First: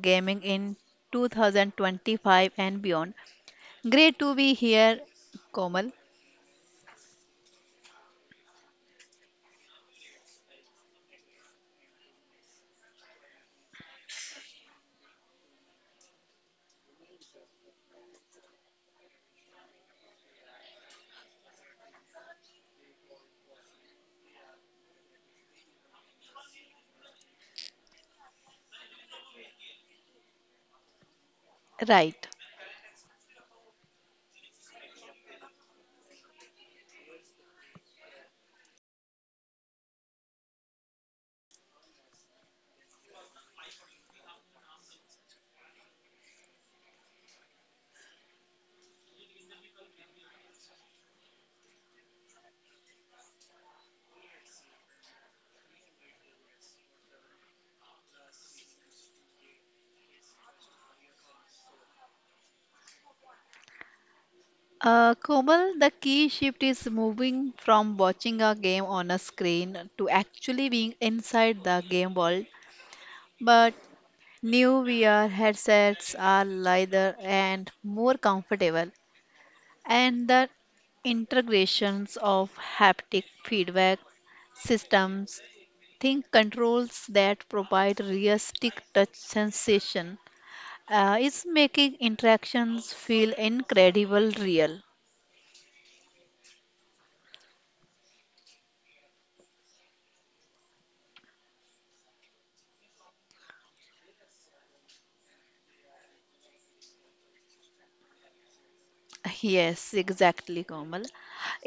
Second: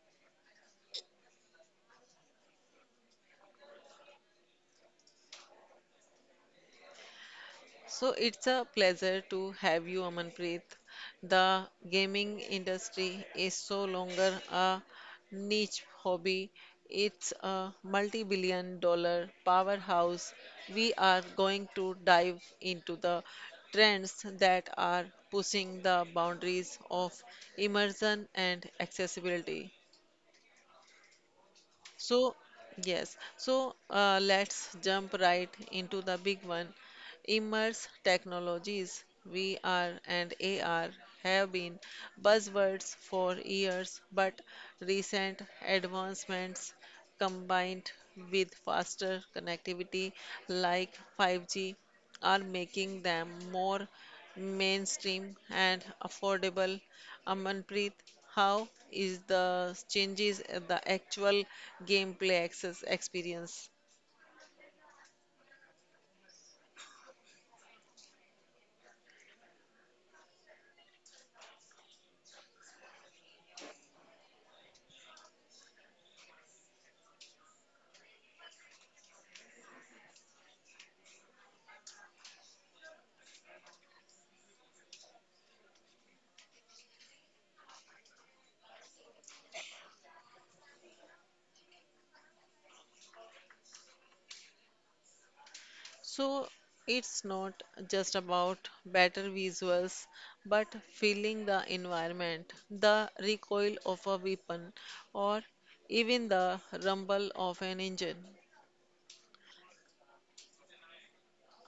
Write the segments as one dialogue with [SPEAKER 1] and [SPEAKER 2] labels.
[SPEAKER 1] gaming in 2025 and beyond. Great to be here, Komal.
[SPEAKER 2] So it's a pleasure to have you, Amanpreet. The gaming industry is so longer a niche hobby. It's a multi-billion dollar powerhouse. We are going to dive into the trends that are pushing the boundaries of immersion and accessibility.
[SPEAKER 1] Right.
[SPEAKER 2] So, let's jump right into the big one. Immerse technologies, VR and AR, have been buzzwords for years, but recent advancements combined with faster connectivity like 5G are making them more mainstream and affordable. Amanpreet, how is the changes in the actual gameplay access experience?
[SPEAKER 1] Komal, the key shift is moving from watching a game on a screen to actually being inside the game world. But new VR headsets are lighter and more comfortable, and the integrations of haptic feedback systems think controls that provide realistic touch sensation is making interactions feel incredible real.
[SPEAKER 2] So it's not just about better visuals, but feeling the environment, the recoil of a weapon, or even the rumble of an engine.
[SPEAKER 1] Yes, exactly, Komal,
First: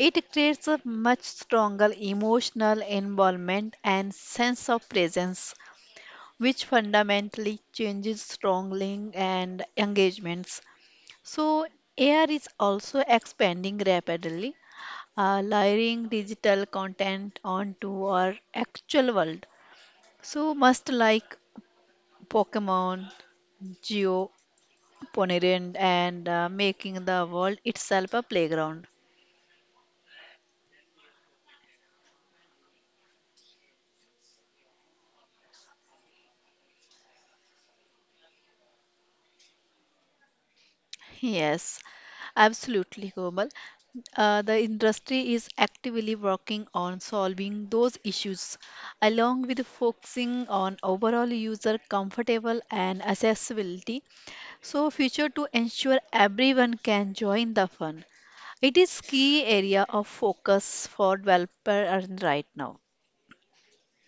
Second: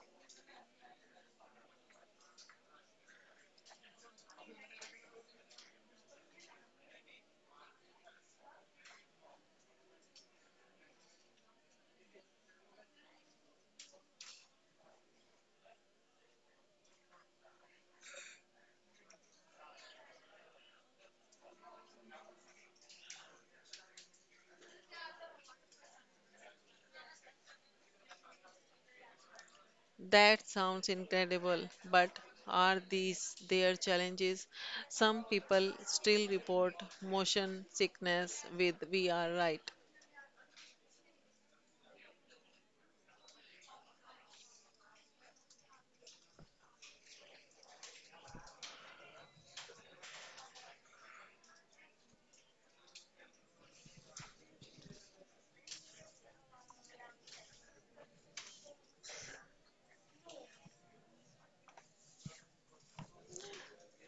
[SPEAKER 1] it creates a much stronger emotional involvement and sense of presence which fundamentally changes strongly and engagements. So, AR is also expanding rapidly, layering digital content onto our actual world. So, must like Pokemon, Geo, Ponerian, and making the world itself a playground.
[SPEAKER 2] That sounds incredible, but are these their challenges? Some people still report motion sickness with VR, right?
[SPEAKER 1] Yes, absolutely, Komal. The industry is actively working on solving those issues, along with focusing on overall user comfortable and accessibility. So, future to ensure everyone can join the fun. It is key area of focus for developer and right now.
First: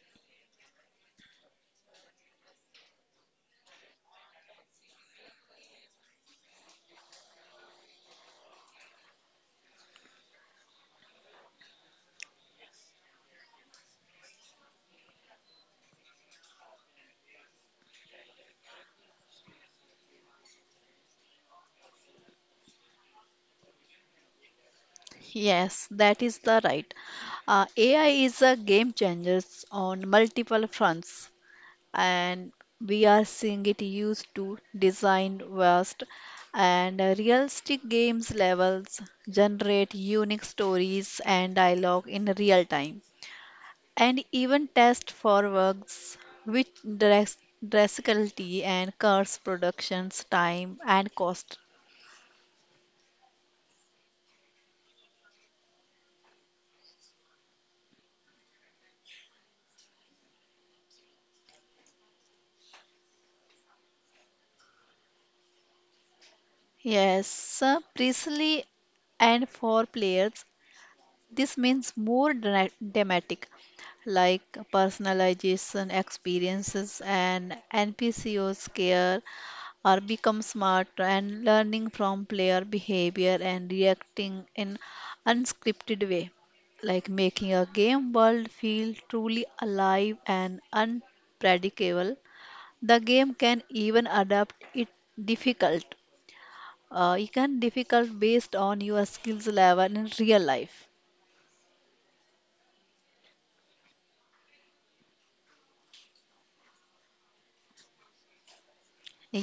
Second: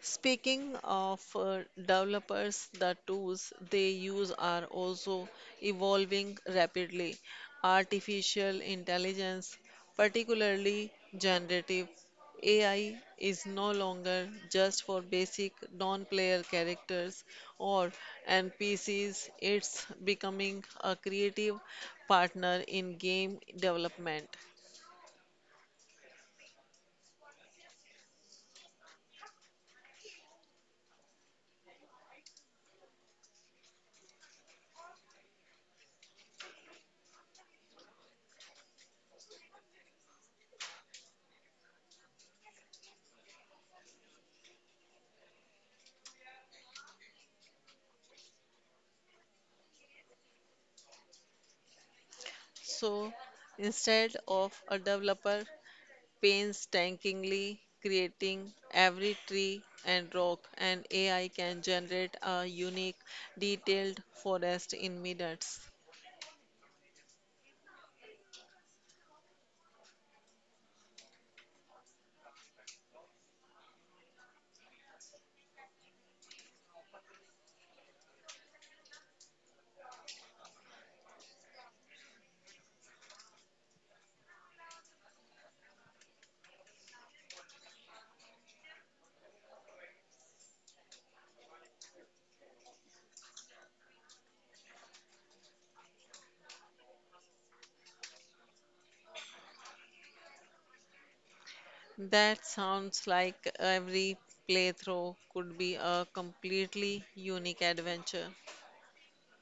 [SPEAKER 2] Speaking of developers, the tools they use are also evolving rapidly. Artificial intelligence, particularly generative AI, is no longer just for basic non player characters or NPCs, it's becoming a creative partner in game development.
[SPEAKER 1] Yes, that is the right. AI is a game changer on multiple fronts, and we are seeing it used to design vast and realistic games levels, generate unique stories and dialogue in real time and even test for works which dras- drastically and curse production's time and cost.
[SPEAKER 2] So instead of a developer, painstakingly creating every tree and rock, and AI can generate a unique, detailed forest in minutes.
[SPEAKER 1] Yes, precisely, and for players, this means more dramatic, like personalization experiences and NPCOs care or become smarter and learning from player behavior and reacting in unscripted way, like making a game world feel truly alive and unpredictable. The game can even adapt it difficult, you can difficult based on your skills level in real life.
[SPEAKER 2] That sounds like every playthrough could be a completely unique adventure.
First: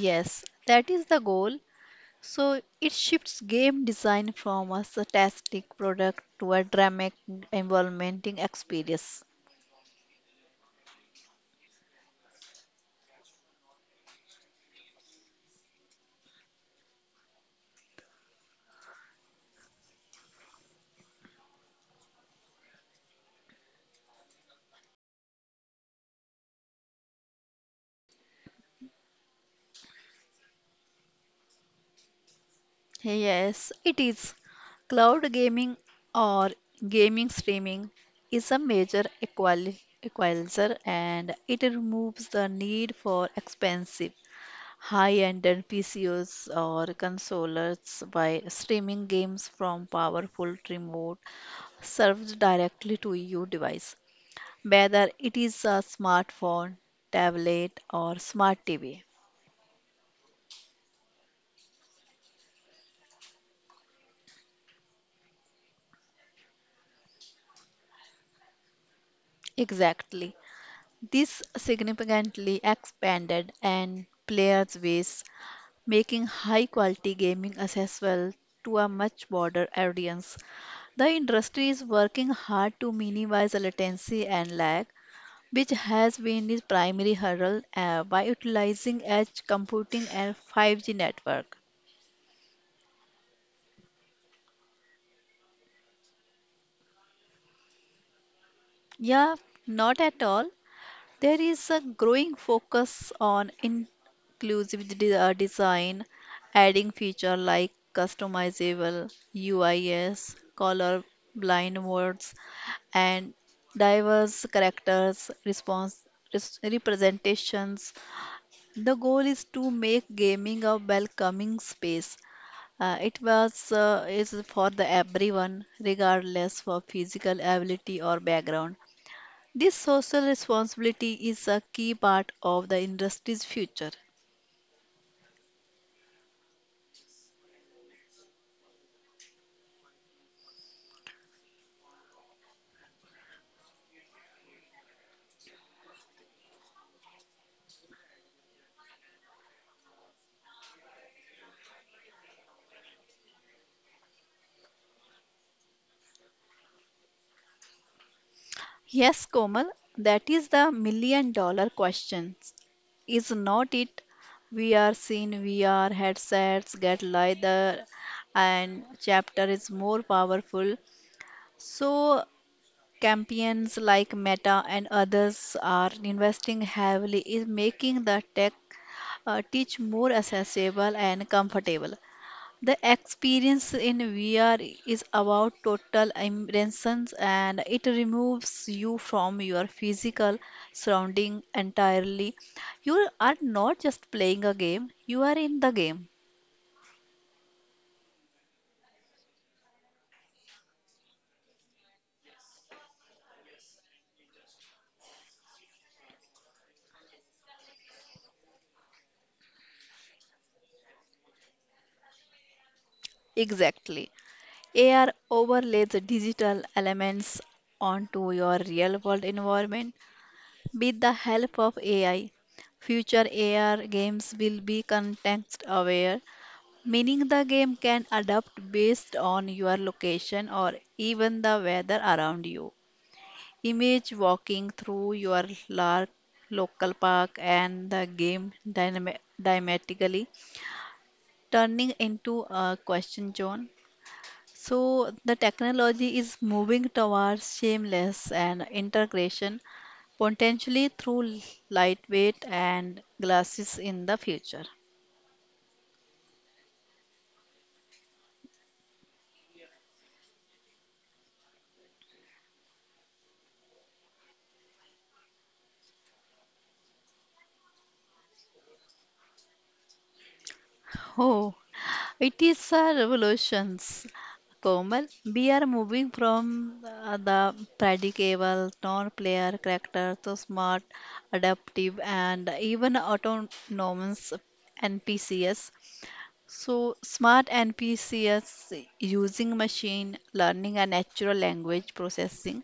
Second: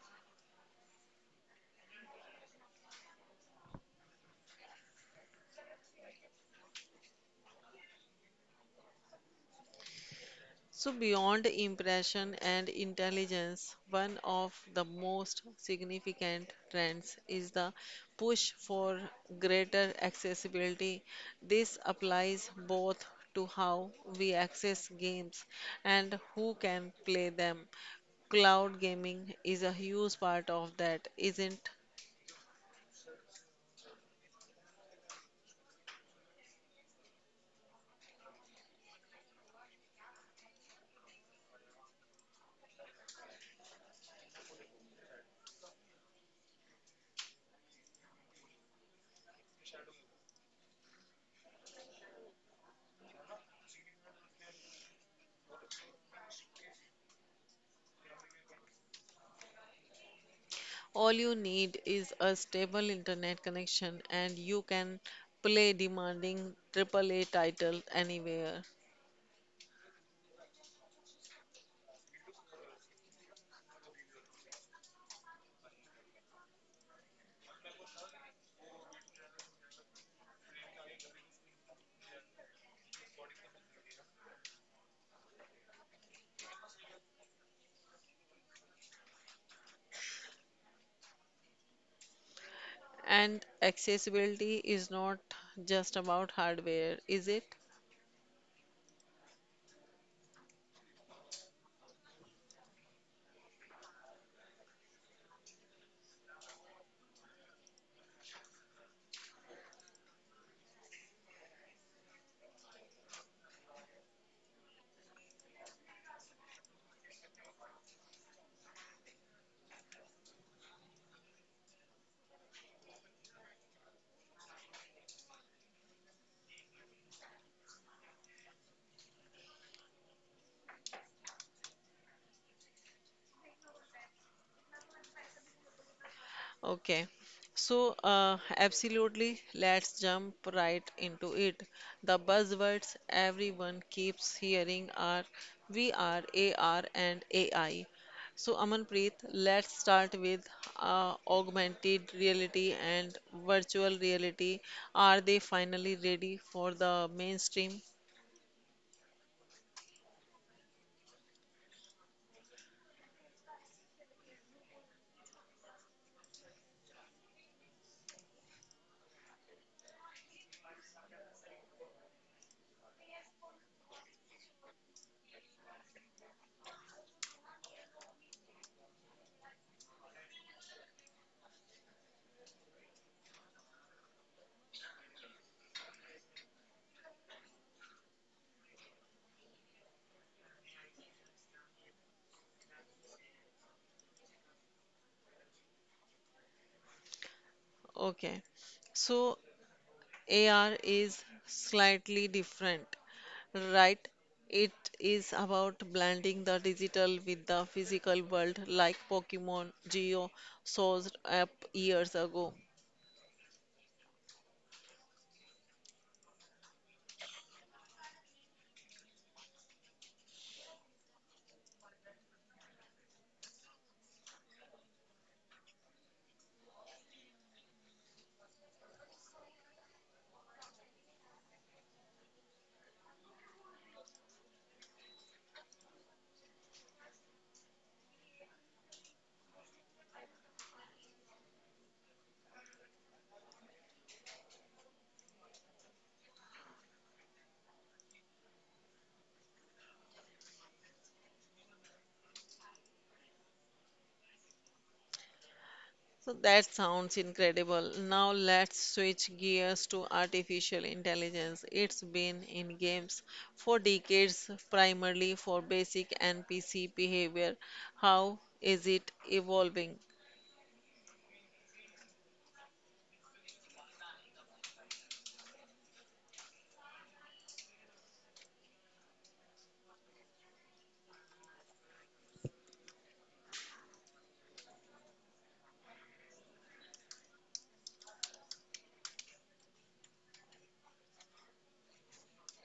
[SPEAKER 1] Yes, that is the goal. So it shifts game design from a static product to a dramatic environmenting experience.
[SPEAKER 2] So, beyond impression and intelligence, one of the most significant trends is the push for greater accessibility. This applies both to how we access games and who can play them. Cloud gaming is a huge part of that, isn't?
[SPEAKER 1] Yes, it is. Cloud gaming or gaming streaming is a major equalizer and it removes the need for expensive high-end PCs or consoles by streaming games from powerful remote served directly to your device, whether it is a smartphone, tablet, or smart TV.
[SPEAKER 2] All you need is a stable internet connection and you can play demanding AAA title anywhere.
[SPEAKER 1] Exactly. This significantly expanded and players base, making high quality gaming accessible to a much broader audience. The industry is working hard to minimize the latency and lag, which has been its primary hurdle by utilizing edge computing and 5G network.
[SPEAKER 2] And accessibility is not just about hardware, is it?
[SPEAKER 1] Yeah, not at all. There is a growing focus on inclusive design, adding features like customizable UIs, color blind words, and diverse characters response representations. The goal is to make gaming a welcoming space. It was Is for the everyone, regardless of physical ability or background. This social responsibility is a key part of the industry's future.
[SPEAKER 2] Okay. Absolutely, let's jump right into it. The buzzwords everyone keeps hearing are VR, AR, and AI. So, Amanpreet, let's start with augmented reality and virtual reality. Are they finally ready for the mainstream?
[SPEAKER 1] Yes, Komal, that is the million-dollar question. Is not it? We are seeing VR headsets get lighter and chapter is more powerful. So champions like Meta and others are investing heavily in making the tech teach more accessible and comfortable. The experience in VR is about total immersion and it removes you from your physical surrounding entirely. You are not just playing a game, you are in the game.
[SPEAKER 2] Okay. So, AR is slightly different, right? It is about blending the digital with the physical world, like Pokemon Geo saw up years ago.
[SPEAKER 1] Exactly. AR overlays digital elements onto your real world environment with the help of AI. Future AR games will be context aware, meaning the game can adapt based on your location or even the weather around you. Image walking through your local park and the game dynamically turning into a question zone. So the technology is moving towards seamless and integration, potentially through lightweight and glasses in the future.
[SPEAKER 2] So that sounds incredible. Now let's switch gears to artificial intelligence. It's been in games for decades, primarily for basic NPC behavior. How is it evolving?
[SPEAKER 1] Oh, it is a revolution, Komal. We are moving from the predictable, non-player character to smart, adaptive, and even autonomous NPCs. So, smart NPCs using machine learning and natural language processing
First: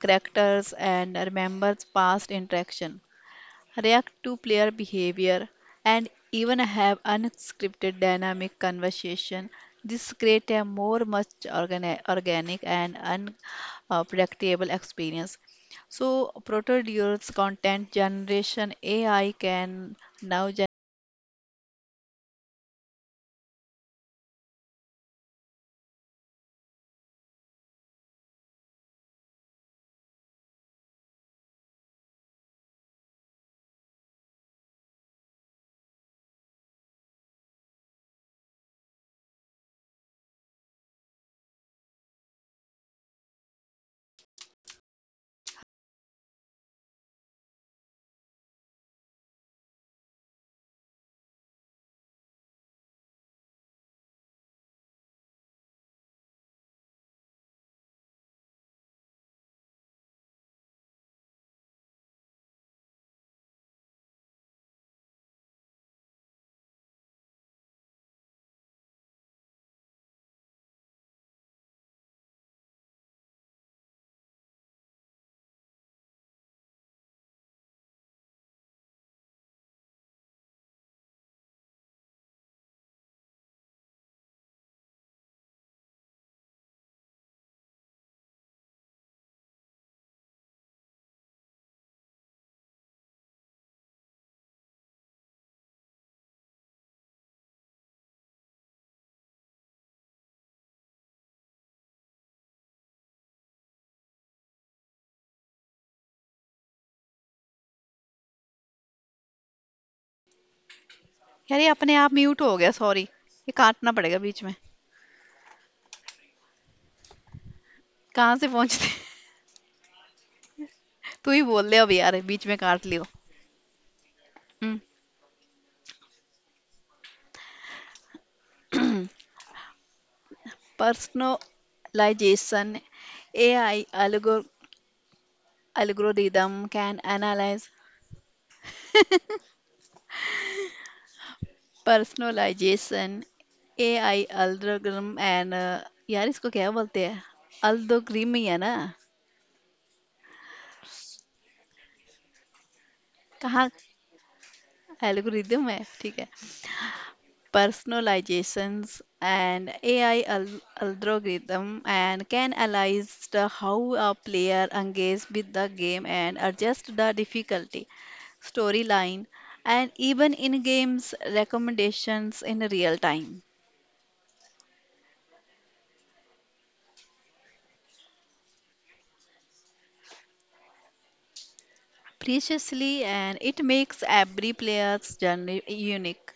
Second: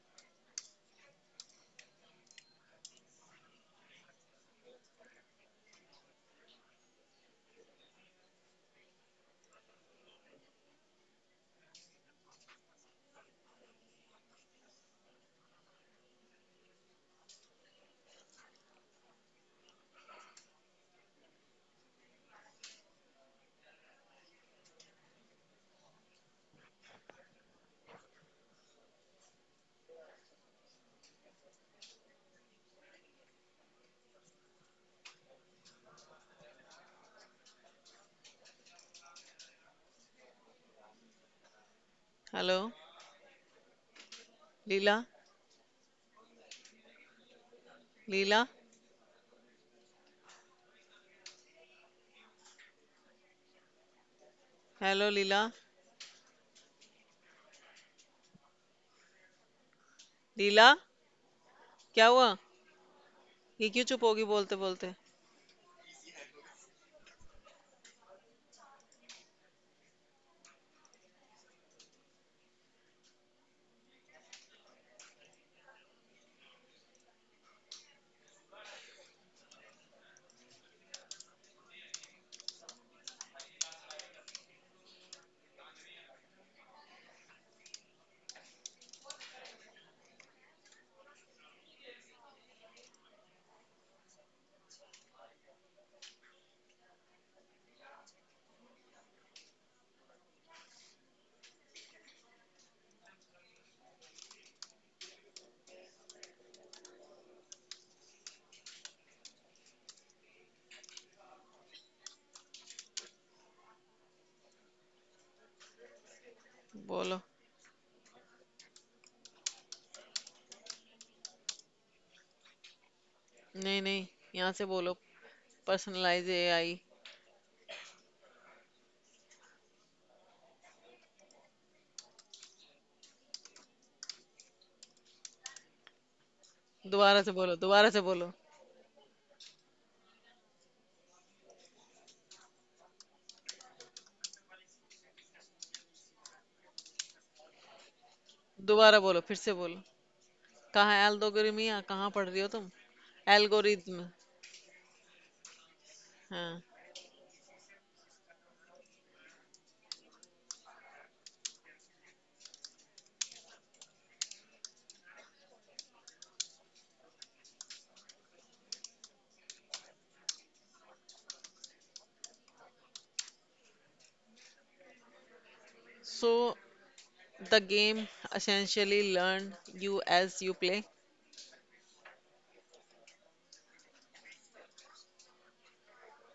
[SPEAKER 1] characters and remembers past interaction, react to player behavior, and even have unscripted dynamic conversation. This creates a more much organic and unpredictable experience. So, Proto-Dual's content generation AI can now gen-
[SPEAKER 2] Hello, Leela? Leela? Hello, Leela. लीला क्या हुआ ये क्यों चुप होगी बोलते बोलते
[SPEAKER 1] यार ये अपने आप म्यूट हो गया सॉरी ये काटना पड़ेगा बीच में
[SPEAKER 2] बोलो
[SPEAKER 1] कहाँ से पहुंचते तू ही बोल दे अब यार बीच में काट लियो
[SPEAKER 2] नहीं नहीं यहाँ से बोलो personalize AI
[SPEAKER 1] personalization AI algorithm can
[SPEAKER 2] दोबारा से बोलो
[SPEAKER 1] analyze
[SPEAKER 2] दोबारा से बोलो
[SPEAKER 1] personalization AI algorithm and यार इसको क्या बोलते हैं अल्दोग्रिम ही है ना
[SPEAKER 2] दोबारा बोलो फिर से बोलो कहाँ एल्गोरिमिया कहाँ पढ़ रही हो तुम
[SPEAKER 1] कहाँ
[SPEAKER 2] एल्गोरिदम
[SPEAKER 1] एल्गोरिदम है ठीक है
[SPEAKER 2] हाँ
[SPEAKER 1] personalizations and algorithm and can analyze the how a player engages with the game and adjust the difficulty, storyline, and even in games recommendations in real time.
[SPEAKER 2] So the game essentially learn you as you play.
[SPEAKER 1] Preciously, and it makes every player's journey unique.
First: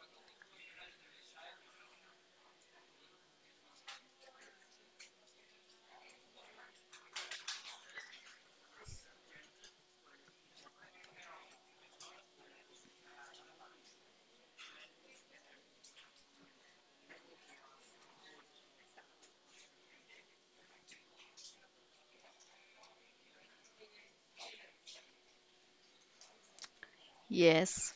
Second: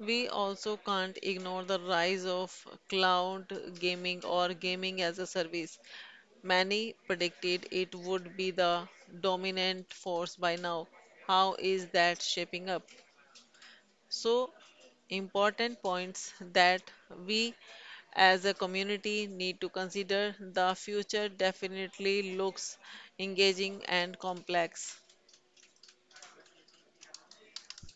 [SPEAKER 2] We also can't ignore the rise of cloud gaming or gaming as a service. Many predicted it would be the dominant force by now. How is that shaping up? So, important points that we as a community need to consider. The future definitely looks engaging and complex.
[SPEAKER 1] Yes.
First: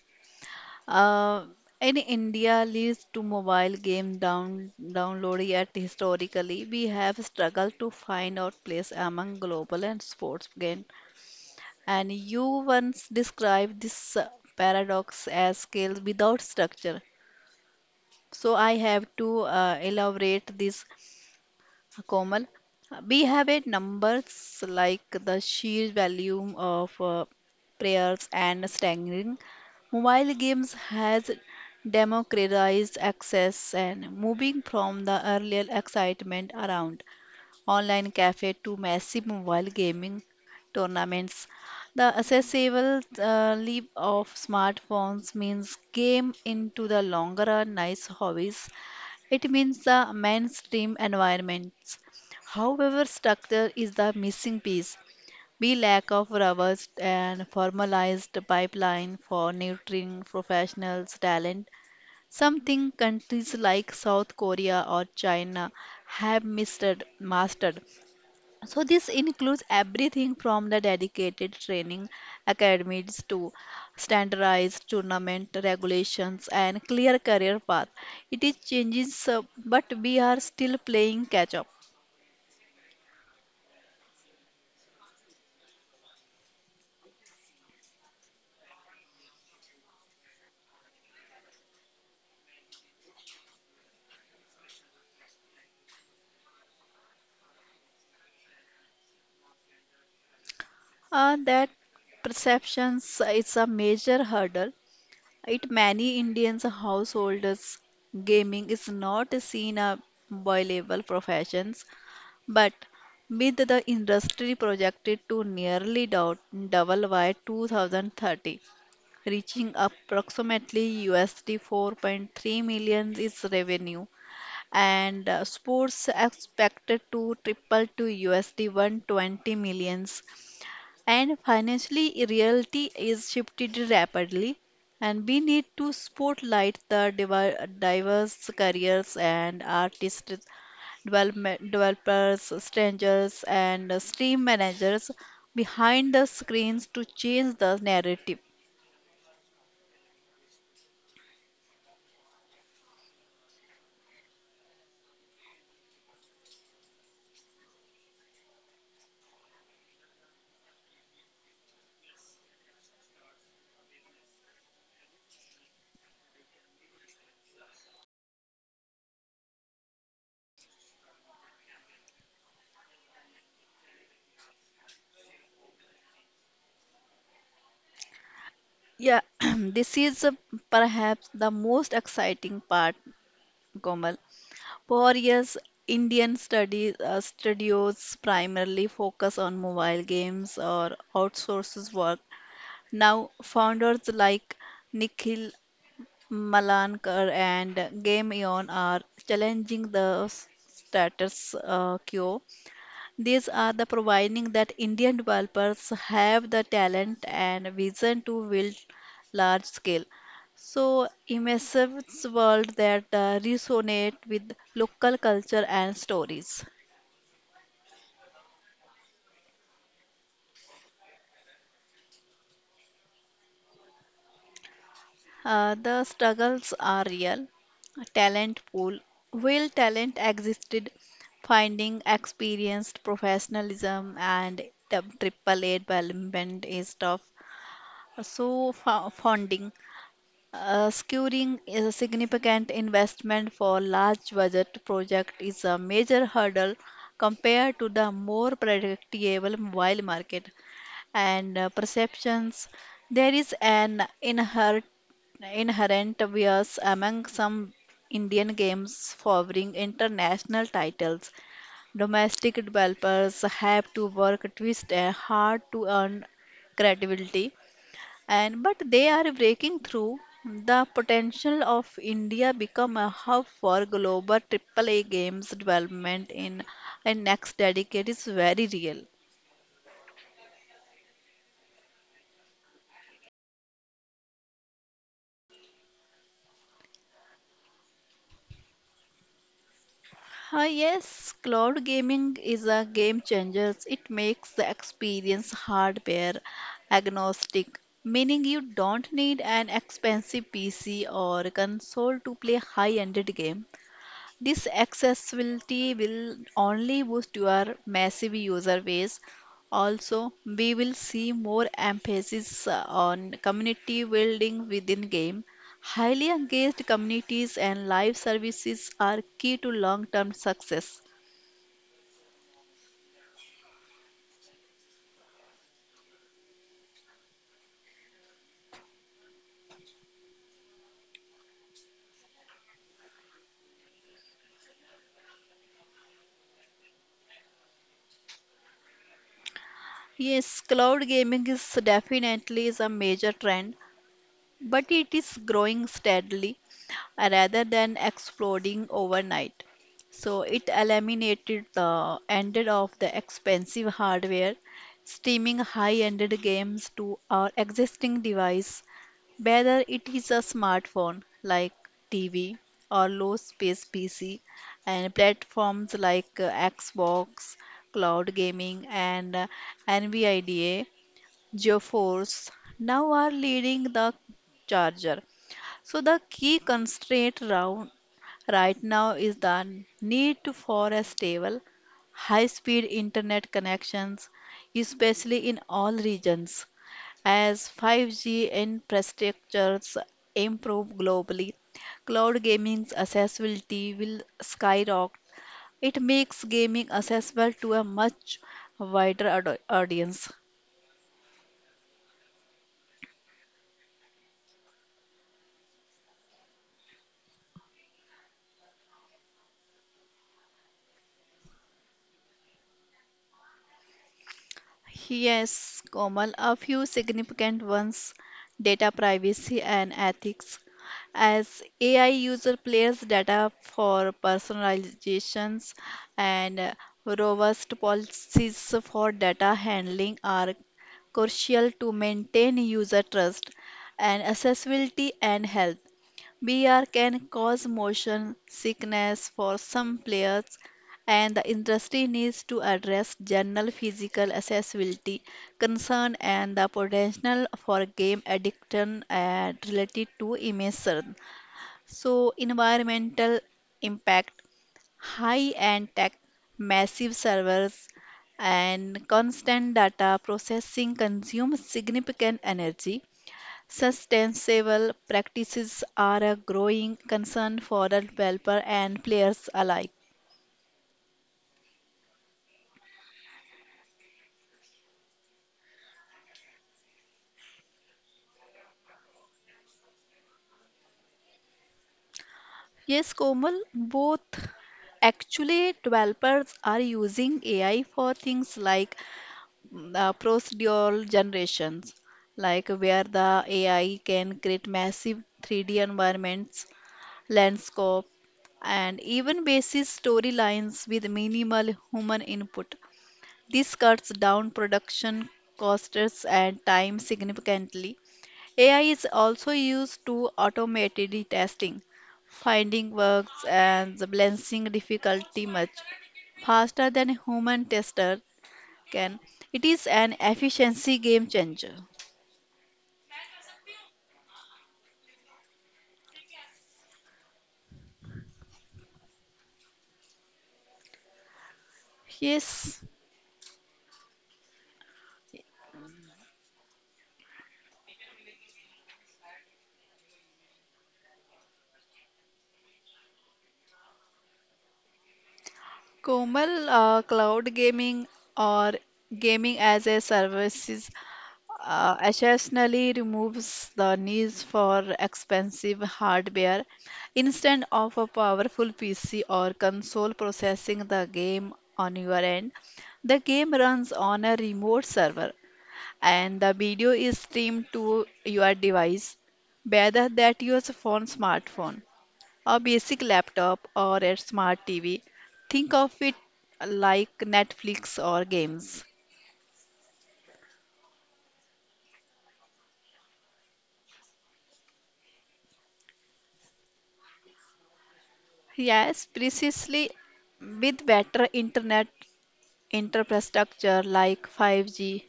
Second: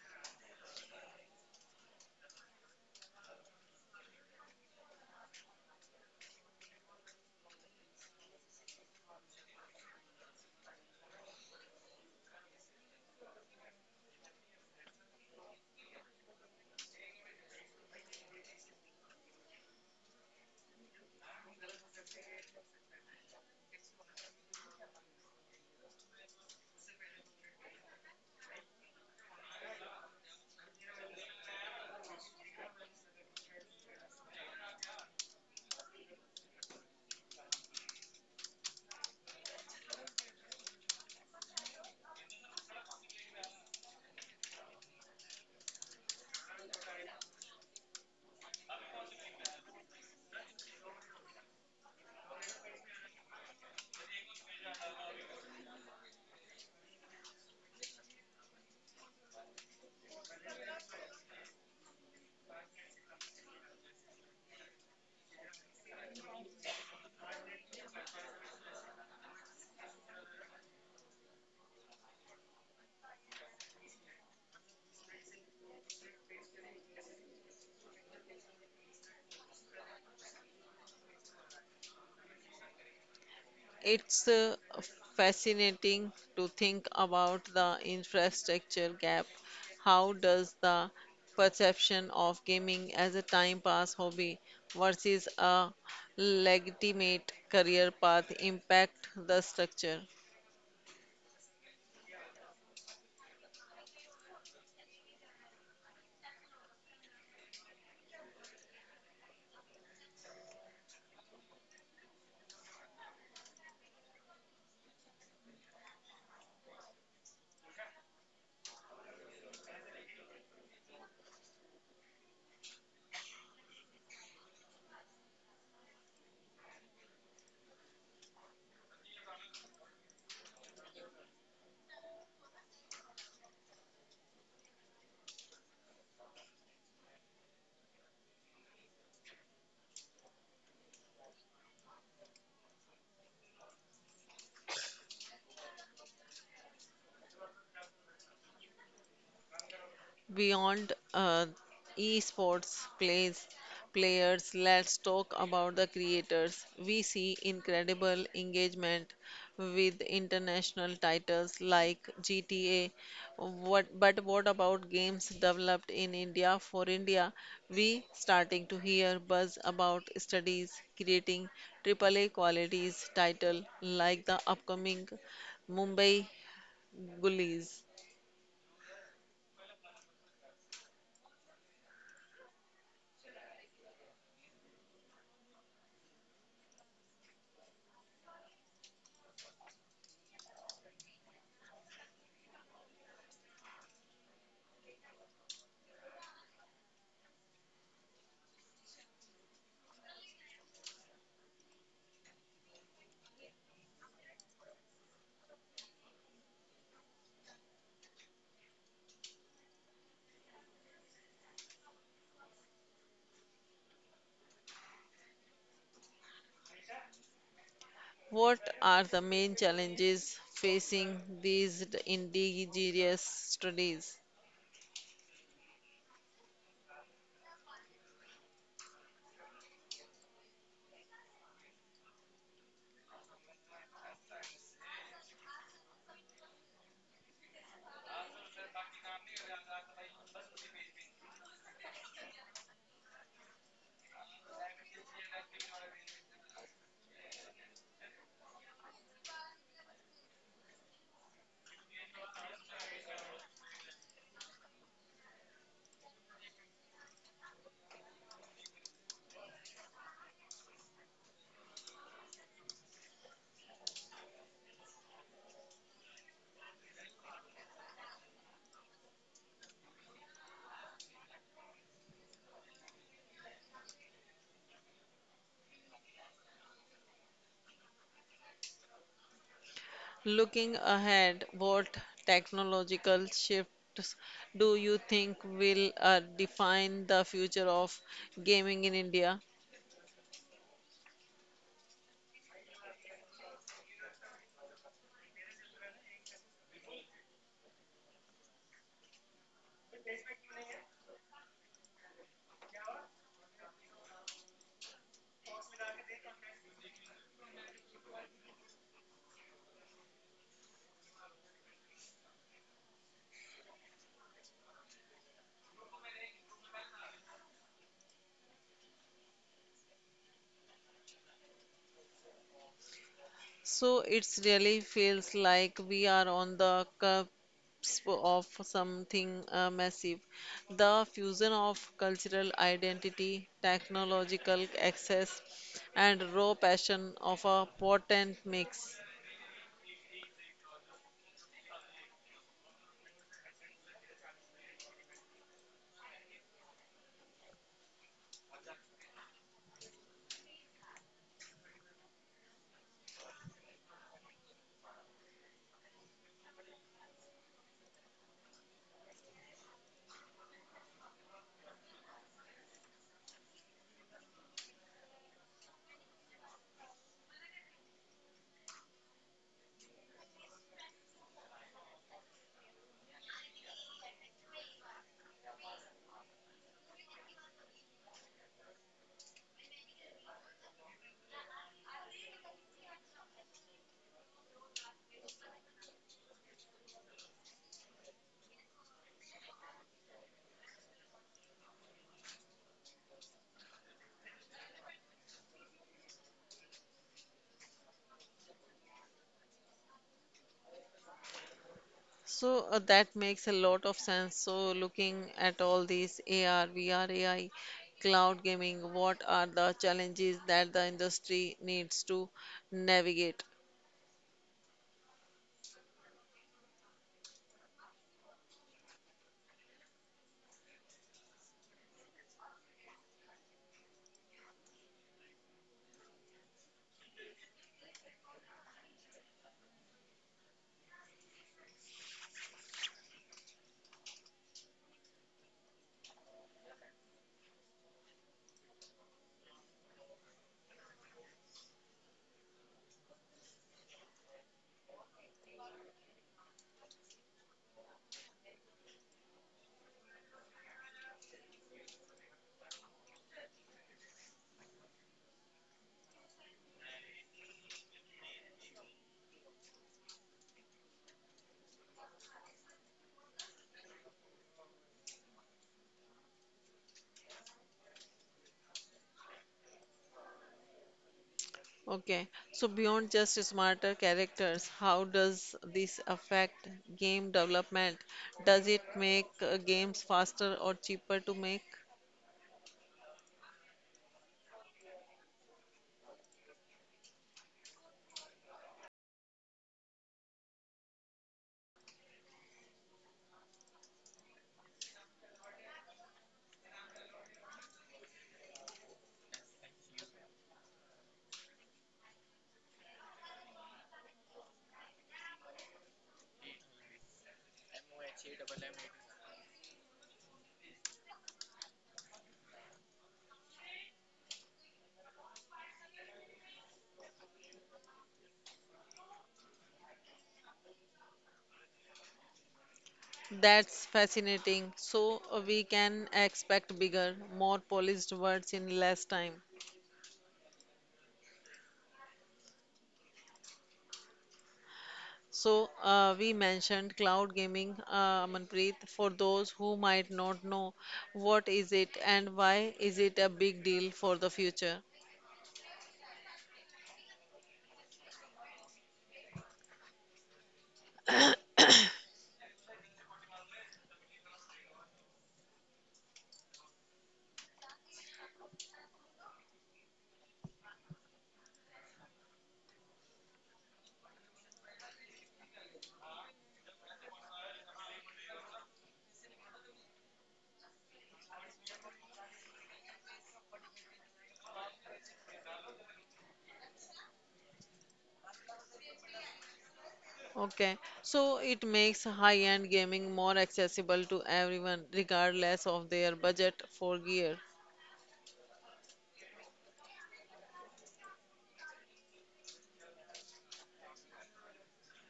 [SPEAKER 1] Uh, in India leads to mobile game down download, yet historically we have struggled to find our place among global and sports game. And you once described this paradox as scale without structure. So I have to elaborate this. Komal, we have a numbers like the sheer volume of prayers and staggering. Mobile games has democratized access and moving from the earlier excitement around online cafe to massive mobile gaming tournaments. The accessible leap of smartphones means game into the longer run nice hobbies, it means the mainstream environments. However, structure is the missing piece. We lack of robust and formalized pipeline for nurturing professionals' talent, something countries like South Korea or China have mastered. So this includes everything from the dedicated training academies to standardized tournament regulations and clear career path. It is changes, but we are still playing catch up.
[SPEAKER 2] It's fascinating to think about the infrastructure gap. How does the perception of gaming as a time pass hobby versus a legitimate career path impact the structure?
[SPEAKER 1] That perceptions is a major hurdle. It many Indians households gaming is not seen a viable profession. But with the industry projected to nearly double by 2030, reaching approximately USD 4.3 million is revenue, and sports expected to triple to USD 120 millions. And financially, reality is shifted rapidly, and we need to spotlight the diverse careers and artists development, developers, strangers, and stream managers behind the screens to change the narrative.
[SPEAKER 2] Beyond esports plays players, let's talk about the creators. We see incredible engagement with international titles like GTA. But what about games developed in India for India? We starting to hear buzz about studies creating AAA qualities title like the upcoming Mumbai Gullies.
[SPEAKER 1] Yeah, this is perhaps the most exciting part, Komal. For years, Indian studios primarily focus on mobile games or outsources work. Now, founders like Nikhil Malankar and Game Eon are challenging the s- status quo. These are the providing that Indian developers have the talent and vision to build large scale. So immersive world that resonate with local culture and stories.
[SPEAKER 2] What are the main challenges facing these indigenous studies?
[SPEAKER 1] The struggles are real. Talent pool. Will talent existed? Finding experienced professionalism and the triple A development is tough. So funding. Securing a significant investment for large budget project is a major hurdle compared to the more predictable mobile market, and perceptions. There is an inherent bias among some Indian games favoring international titles. Domestic developers have to work twist and hard to earn credibility, and but they are breaking through. The potential of india become a hub for global aaa games development in a next decade is very real.
[SPEAKER 2] Looking ahead, what technological shifts do you think will define the future of gaming in India?
[SPEAKER 1] Ah yes, cloud gaming is a game changer. It makes the experience hardware agnostic, meaning you don't need an expensive PC or console to play high-end game. This accessibility will only boost your massive user base. Also, we will see more emphasis on community building within game. Highly engaged communities and live services are key to long-term success.
[SPEAKER 2] So it's really feels like we are on the cusp of something massive. The fusion of cultural identity, technological access, and raw passion of a potent mix.
[SPEAKER 1] Yes, cloud gaming is definitely is a major trend, but it is growing steadily, rather than exploding overnight. So it eliminated the ended of the expensive hardware, streaming high-ended games to our existing device, whether it is a smartphone like TV or low space PC, and platforms like Xbox, cloud gaming, and NVIDIA geoforce now are leading the charger. So the key constraint round right now is the need for a stable, high-speed internet connections, especially in all regions. As 5G infrastructures improve globally, cloud gaming's accessibility will skyrocket. It makes gaming accessible to a much wider audience.
[SPEAKER 2] So that makes a lot of sense. So looking at all these AR, VR, AI, cloud gaming, what are the challenges that the industry needs to navigate?
[SPEAKER 1] Yes, Komal, a few significant ones data privacy and ethics. As AI user plays data for personalizations and robust policies for data handling are crucial to maintain user trust and accessibility and health. BR can cause motion sickness for some players, and the industry needs to address general physical accessibility concern and the potential for game addiction related to emission. So, environmental impact, high-end tech, massive servers, and constant data processing consumes significant energy. Sustainable practices are a growing concern for the developer and players alike.
[SPEAKER 2] Okay, so beyond just smarter characters, how does this affect game development? Does it make games faster or cheaper to make?
[SPEAKER 1] Yes, Komal, both actually developers are using AI for things like procedural generations, like where the AI can create massive 3D environments, landscape, and even basis storylines with minimal human input. This cuts down production costs and time significantly. AI is also used to automate the testing, finding bugs, and the balancing difficulty much faster than a human tester can. It is an efficiency game changer.
[SPEAKER 2] That's fascinating. So we can expect bigger, more polished words in less time.
[SPEAKER 1] Yes,
[SPEAKER 2] So we mentioned cloud gaming, Manpreet, for those who might not know what is it and why is it a big deal for the future?
[SPEAKER 1] Komal, cloud gaming or gaming as a services occasionally removes the need for expensive hardware. Instead of a powerful PC or console processing the game on your end, the game runs on a remote server and the video is streamed to your device, whether that your phone, smartphone, a basic laptop, or a smart TV. Think of it like Netflix or games.
[SPEAKER 2] Okay, so it makes high-end gaming more accessible to everyone, regardless of their budget for gear.
[SPEAKER 1] Yes, precisely, with better internet infrastructure like 5G,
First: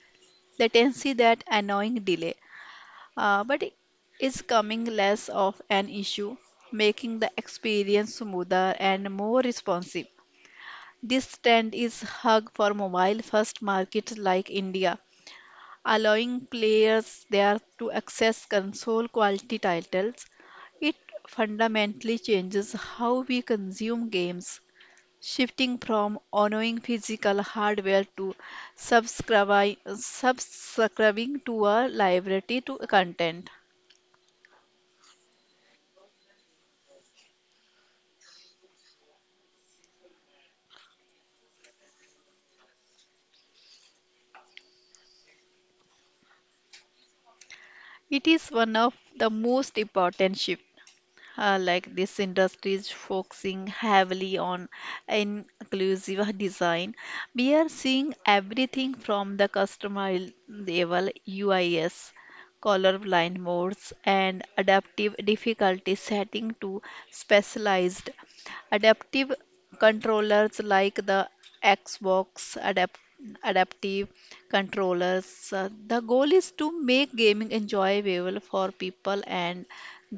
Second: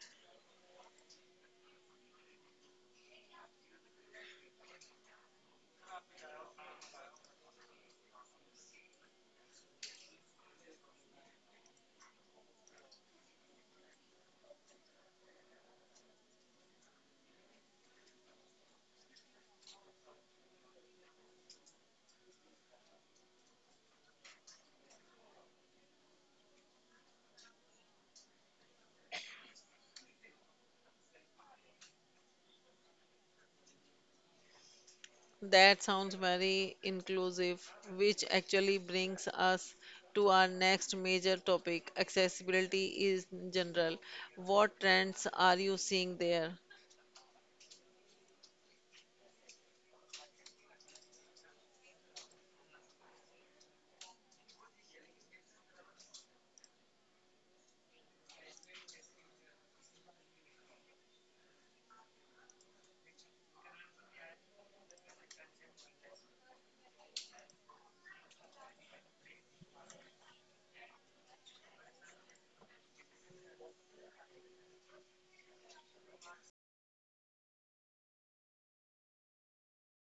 [SPEAKER 1] latency that annoying delay, but it is coming less of an issue, making the experience smoother and more responsive. This trend is hug for mobile first markets like India, allowing players there to access console quality titles. It fundamentally changes how we consume games, shifting from owning physical hardware to subscribing to a library to content.
[SPEAKER 2] That sounds very inclusive, which actually brings us to our next major topic, accessibility is general. What trends are you seeing there?
[SPEAKER 1] It is one of the most important shifts. Like, this industry is focusing heavily on inclusive design. We are seeing everything from the customer level UIS, colorblind modes, and adaptive difficulty setting to specialized adaptive controllers like the Xbox adaptive controllers. The goal is to make gaming enjoyable for people and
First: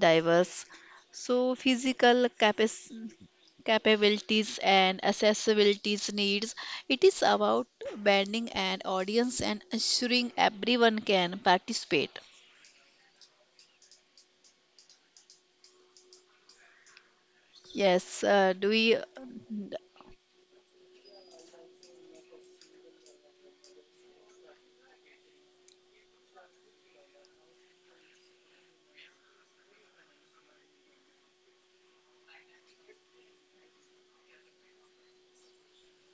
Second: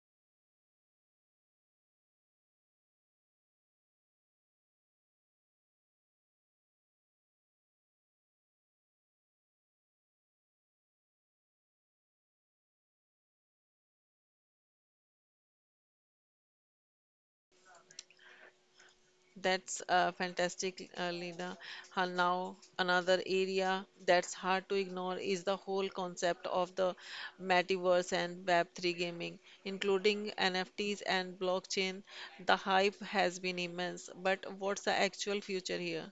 [SPEAKER 1] diverse so, physical capabilities and accessibilities needs. It is about bending an audience and ensuring everyone can participate. Yes, do we
[SPEAKER 2] That's fantastic, Lina. Now, another area that's hard to ignore is the whole concept of the metaverse and Web3 gaming, including NFTs and blockchain. The hype has been immense, but what's the actual future here?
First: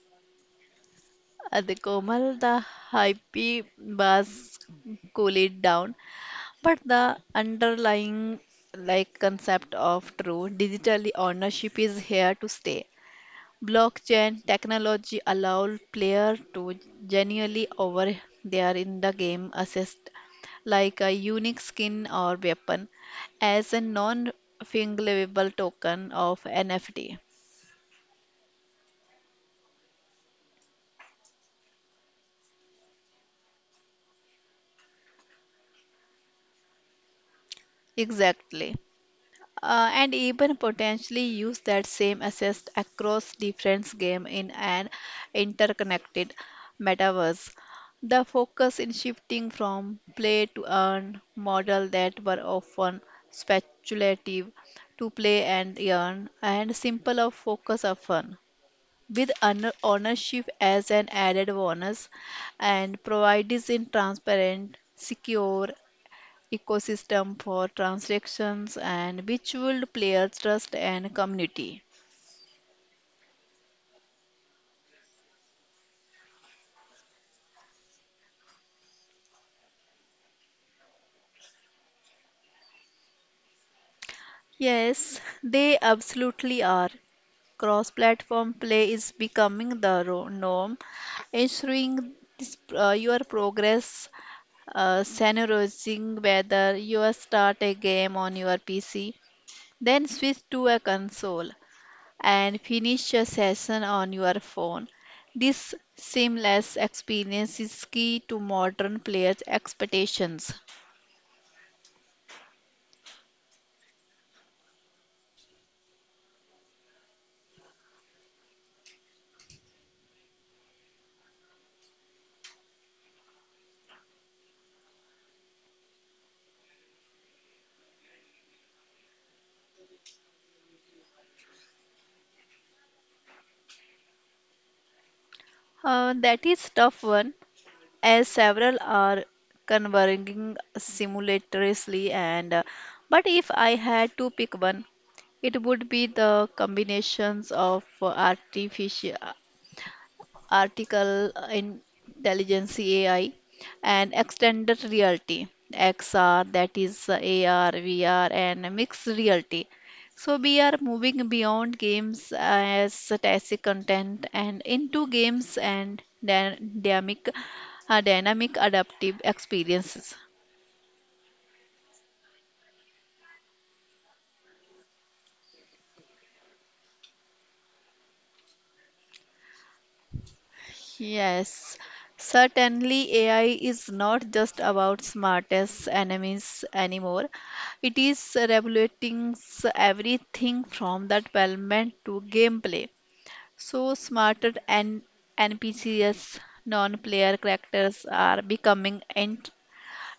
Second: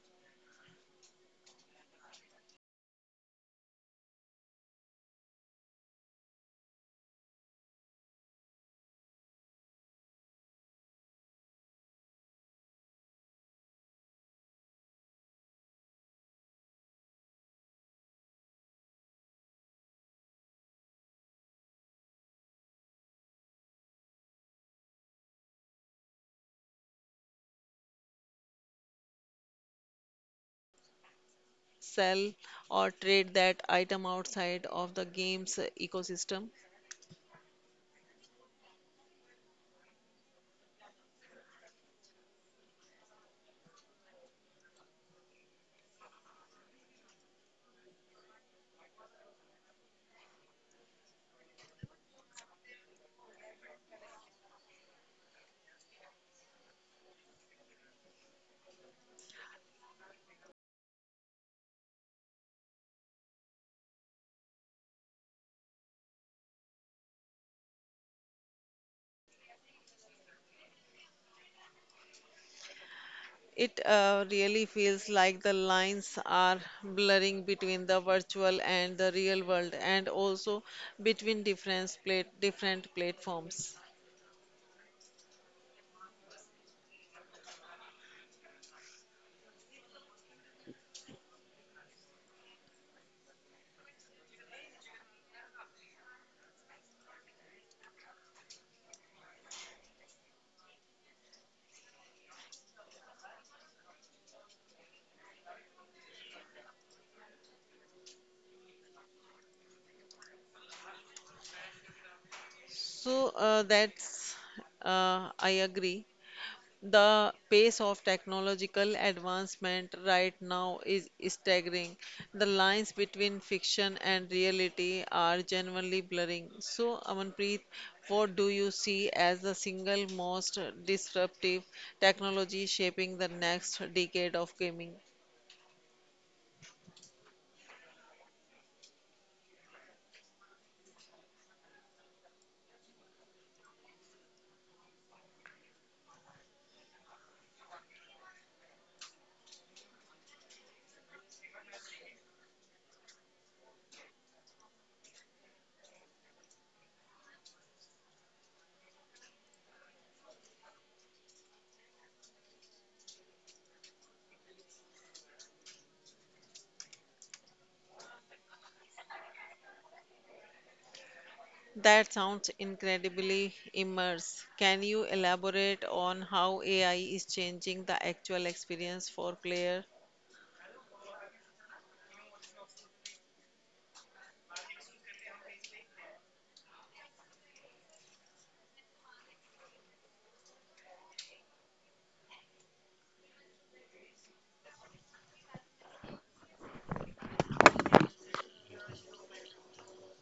[SPEAKER 1] at the Komal the hype buzz cool it down, but the underlying like concept of true digitally ownership is here to stay. Blockchain technology allows players to genuinely over their in the game assist like a unique skin or weapon as a non-fungible token of NFT.
[SPEAKER 2] Sell or trade that item outside of the game's ecosystem?
[SPEAKER 1] Exactly. And even potentially use that same assist across different games in an interconnected metaverse. The focus in shifting from play to earn model that were often speculative to play and earn and simple of focus of fun with ownership as an added bonus and provides in transparent secure ecosystem for transactions and which would player trust and community.
[SPEAKER 2] It really feels like the lines are blurring between the virtual and the real world, and also between different platforms.
[SPEAKER 1] Yes, they absolutely are. Cross-platform play is becoming the norm, ensuring this, your progress, summarizing whether you start a game on your PC, then switch to a console, and finish your session on your phone. This seamless experience is key to modern players' expectations.
[SPEAKER 2] So that's I agree. The pace of technological advancement right now is staggering. The lines between fiction and reality are genuinely blurring. So, Amanpreet, what do you see as the single most disruptive technology shaping the next decade of gaming?
[SPEAKER 1] That is tough one, as several are converging simultaneously. And but if I had to pick one, it would be the combinations of artificial article intelligence AI, and extended reality XR, that is AR, VR, and mixed reality. So we are moving beyond games as static content and into games and dynamic adaptive experiences.
[SPEAKER 2] That sounds incredibly immersive. Can you elaborate on how AI is changing the actual experience for players?
[SPEAKER 1] Yes, certainly AI is not just about smartest enemies anymore. It is regulating everything from the development to gameplay. So smarter and NPCs, non-player characters are becoming int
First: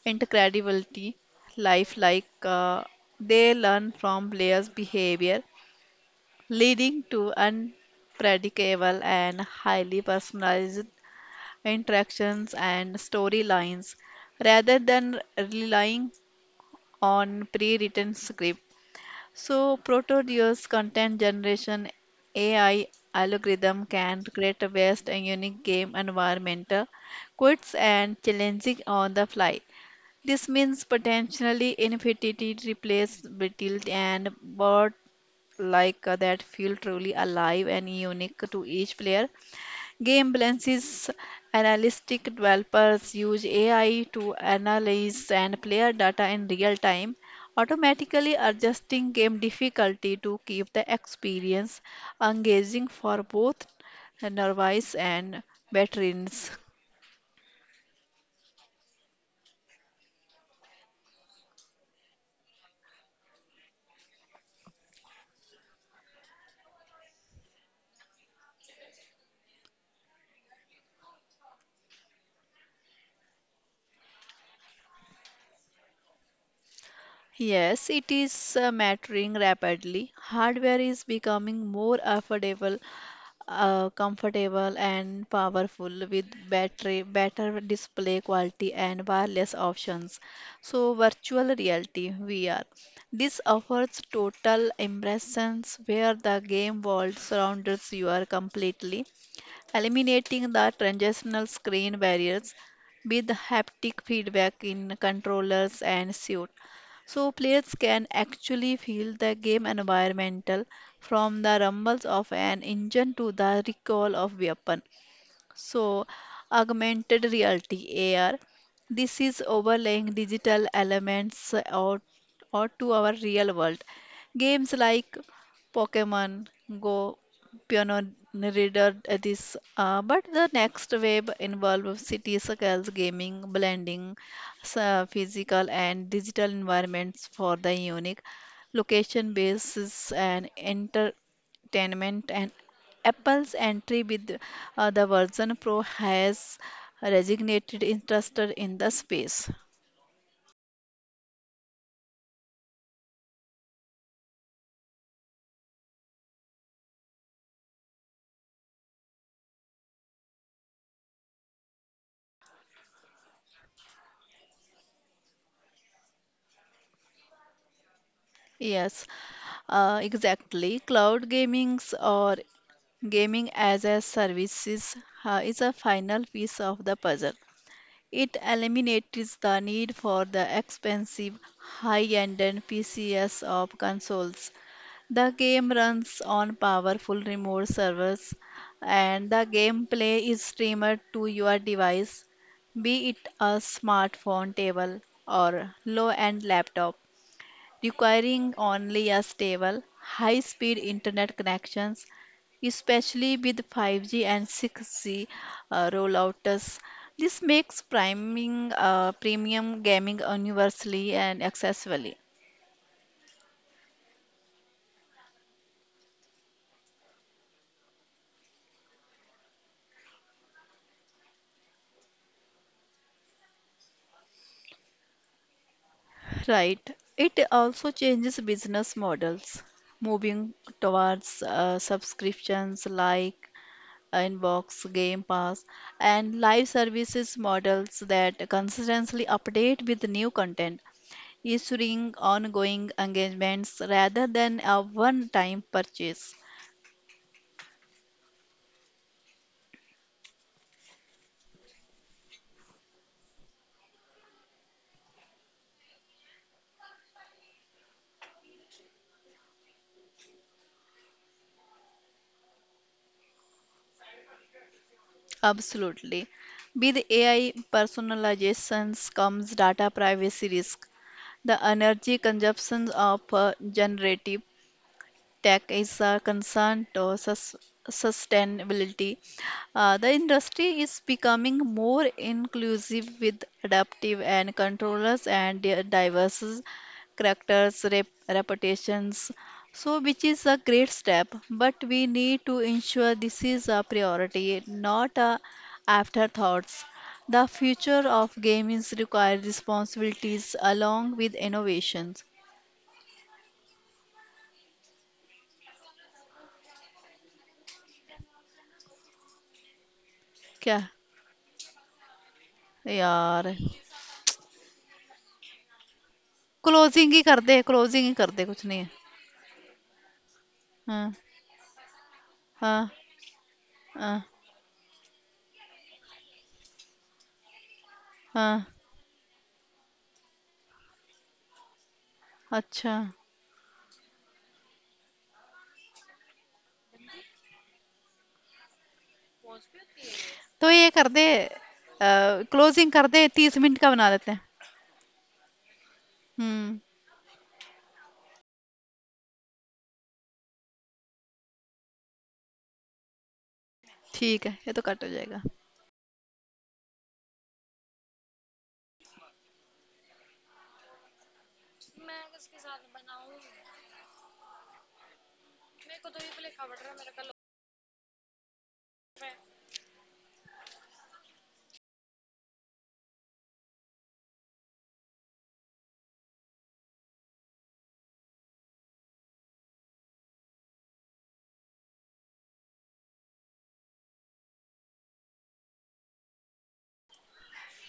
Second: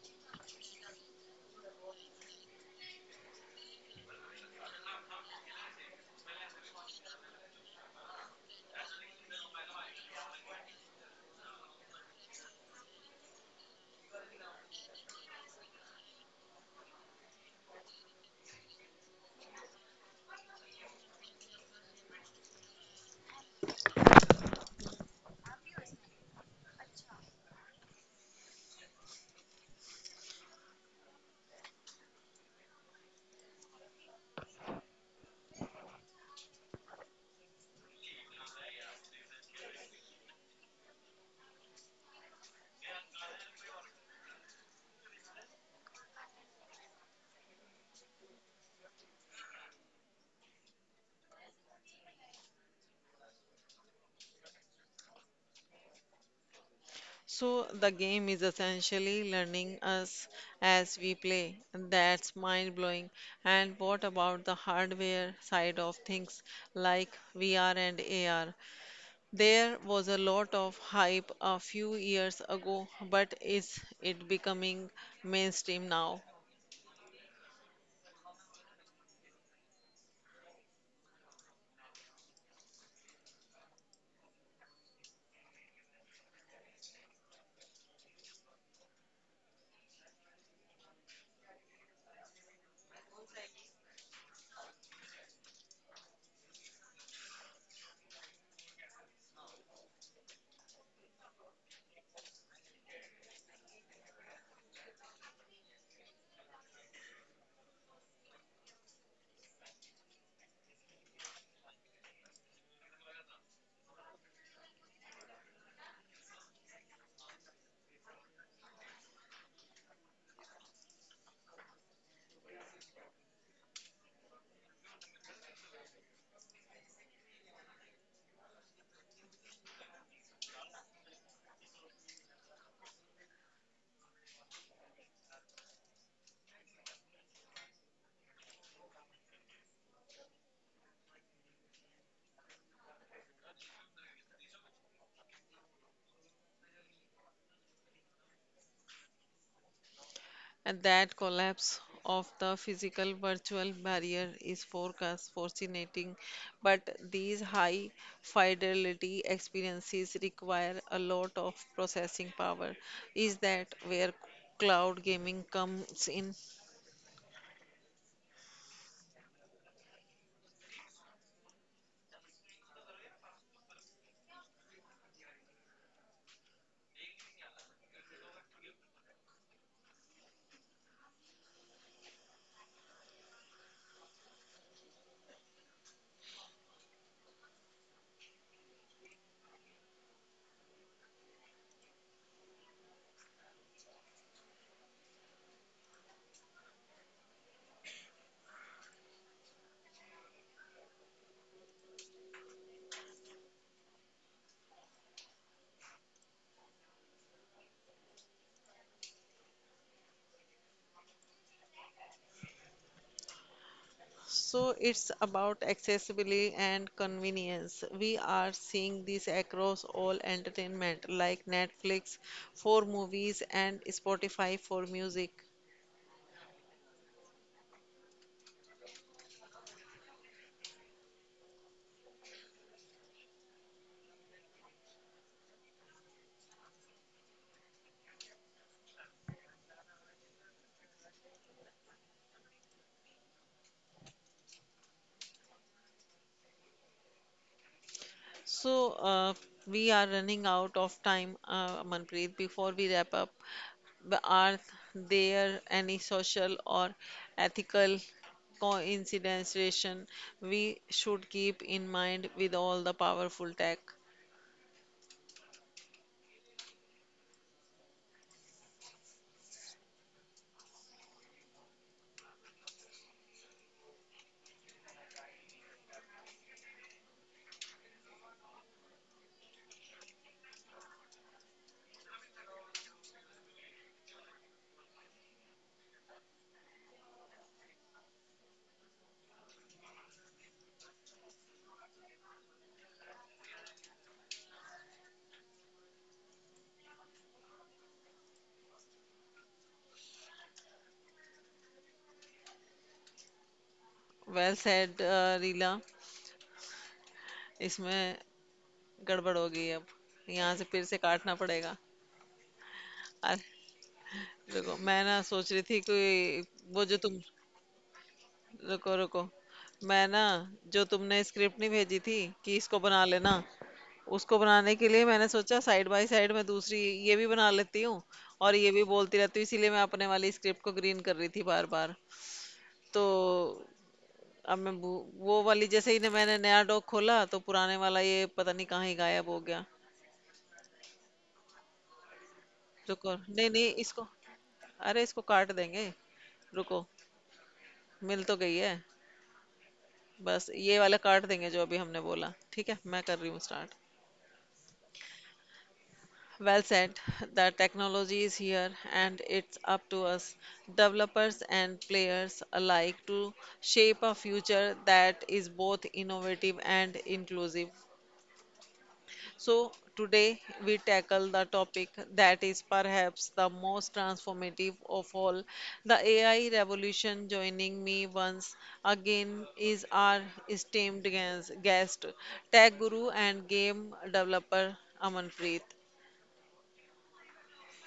[SPEAKER 1] incredibly lifelike. They learn from players' behavior, leading to unpredictable and highly personalized interactions, and storylines rather than relying on pre written script. So, Proteodeus content generation AI algorithm can create a vast and unique game environment, quits and challenging on the fly. This means potentially infinity replaceability and board like that feel truly alive and unique to each player. Game balances analytic developers use AI to analyze and player data in real time, automatically adjusting game difficulty to keep the experience engaging for both novices and veterans.
[SPEAKER 2] So the game is essentially learning us as we play. That's mind blowing. And what about the hardware side of things like VR and AR? There was a lot of hype a few years ago, but is it becoming mainstream now?
[SPEAKER 1] Yes, it is maturing rapidly. Hardware is becoming more affordable, comfortable and powerful with battery, better display quality and wireless options. So virtual reality VR. This offers total immersion where the game world surrounds you completely, eliminating the transitional screen barriers with haptic feedback in controllers and suit. So players can actually feel the game environmental from the rumbles of an engine to the recoil of weapon. So, augmented reality (AR), this is overlaying digital elements or to our real world. Games like Pokemon Go, pioneered this, but the next wave involves city circles, gaming, blending physical and digital environments for the unique location basis and entertainment and Apple's entry with the version Pro has reignited interest in the space.
[SPEAKER 2] And that collapse of the physical virtual barrier is forecast fascinating, but these high fidelity experiences require a lot of processing power. Is that where cloud gaming comes in?
[SPEAKER 1] Yes, exactly. Cloud gamings or gaming as a services is a final piece of the puzzle. It eliminates the need for the expensive high-end and PCs of consoles. The game runs on powerful remote servers, and the gameplay is streamed to your device, be it a smartphone, table, or low-end laptop, requiring only a stable, high-speed internet connections, especially with 5G and 6G rollouts. This makes premium gaming universally and accessible.
[SPEAKER 2] So it's about accessibility and convenience. We are seeing this across all entertainment, like Netflix for movies and Spotify for music.
[SPEAKER 1] Right. It also changes business models, moving towards subscriptions like Inbox, Game Pass, and live services models that consistently update with new content, ensuring ongoing engagements rather than a one-time purchase.
[SPEAKER 2] So, uh, we are running out of time, Manpreet. Before we wrap up, are there any social or ethical consideration we should keep in mind with all the powerful tech?
[SPEAKER 1] Absolutely. With AI personalizations comes data privacy risk, the energy consumption of generative tech is a concern to sustainability. The industry is becoming more inclusive with adaptive and controllers and diverse characters, reputations. So, which is a great step, but we need to ensure this is a priority, not a afterthoughts. The future of games requires responsibilities along with innovations.
[SPEAKER 2] Well said रीला इसमें गड़बड़ हो गई अब यहाँ से
[SPEAKER 1] क्या
[SPEAKER 2] फिर से काटना पड़ेगा
[SPEAKER 1] यार
[SPEAKER 2] अरे देखो मैं ना सोच रही थी कि वो जो
[SPEAKER 1] क्लोजिंग
[SPEAKER 2] तुम
[SPEAKER 1] ही कर दे क्लोजिंग ही कर दे कुछ नहीं है
[SPEAKER 2] रुको रुको मैं ना जो
[SPEAKER 1] हाँ
[SPEAKER 2] तुमने स्क्रिप्ट नहीं भेजी थी कि इसको
[SPEAKER 1] हाँ
[SPEAKER 2] बना लेना
[SPEAKER 1] हाँ
[SPEAKER 2] उसको बनाने के लिए मैंने सोचा साइड बाय साइड में दूसरी ये भी बना लेती हूँ और
[SPEAKER 1] हाँ
[SPEAKER 2] ये भी बोलती रहती हूँ इसीलिए मैं अपने वाली स्क्रिप्ट को ग्रीन कर रही थी बार बार
[SPEAKER 1] अच्छा
[SPEAKER 2] तो अब मैं वो वाली जैसे ही ने मैंने नया डॉक खोला तो पुराने वाला ये पता नहीं कहाँ ही गायब हो गया
[SPEAKER 1] तो ये कर दे क्लोजिंग कर
[SPEAKER 2] रुको
[SPEAKER 1] दे
[SPEAKER 2] नहीं
[SPEAKER 1] तीस
[SPEAKER 2] नहीं
[SPEAKER 1] मिनट का
[SPEAKER 2] इसको
[SPEAKER 1] बना देते हैं
[SPEAKER 2] अरे इसको काट देंगे
[SPEAKER 1] हम्म
[SPEAKER 2] रुको मिल तो गई है बस ये वाला काट देंगे जो अभी हमने बोला ठीक है मैं कर रही हूँ स्टार्ट.
[SPEAKER 1] ठीक है ये तो कट हो जाएगा.
[SPEAKER 2] Well said. The technology is here and it's up to us, developers and players alike, to shape a future that is both innovative and inclusive. So, today we tackle the topic that is perhaps the most transformative of all the AI revolution. Joining me once again is our esteemed guest, tech guru and game developer Amanpreet.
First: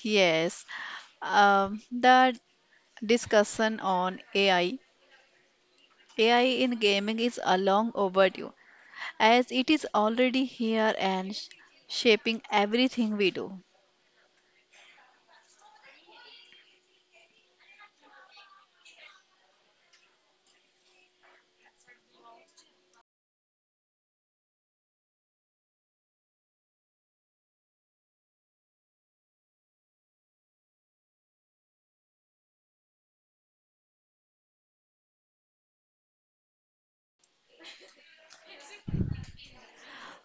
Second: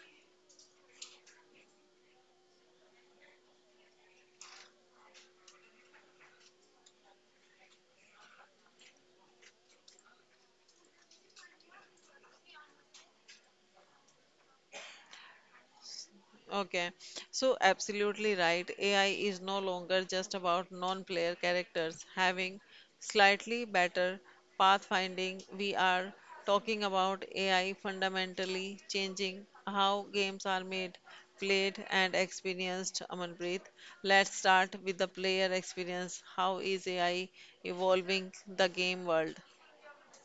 [SPEAKER 1] Yes. The discussion on AI. AI in gaming is a long overdue as it is already here and shaping everything we do.
[SPEAKER 2] Okay, so absolutely right. AI is no longer just about non-player characters having slightly better pathfinding. We are talking about AI fundamentally changing how games are made, played, and experienced. Amanpreet, let's start with the player experience. How is AI evolving the game world?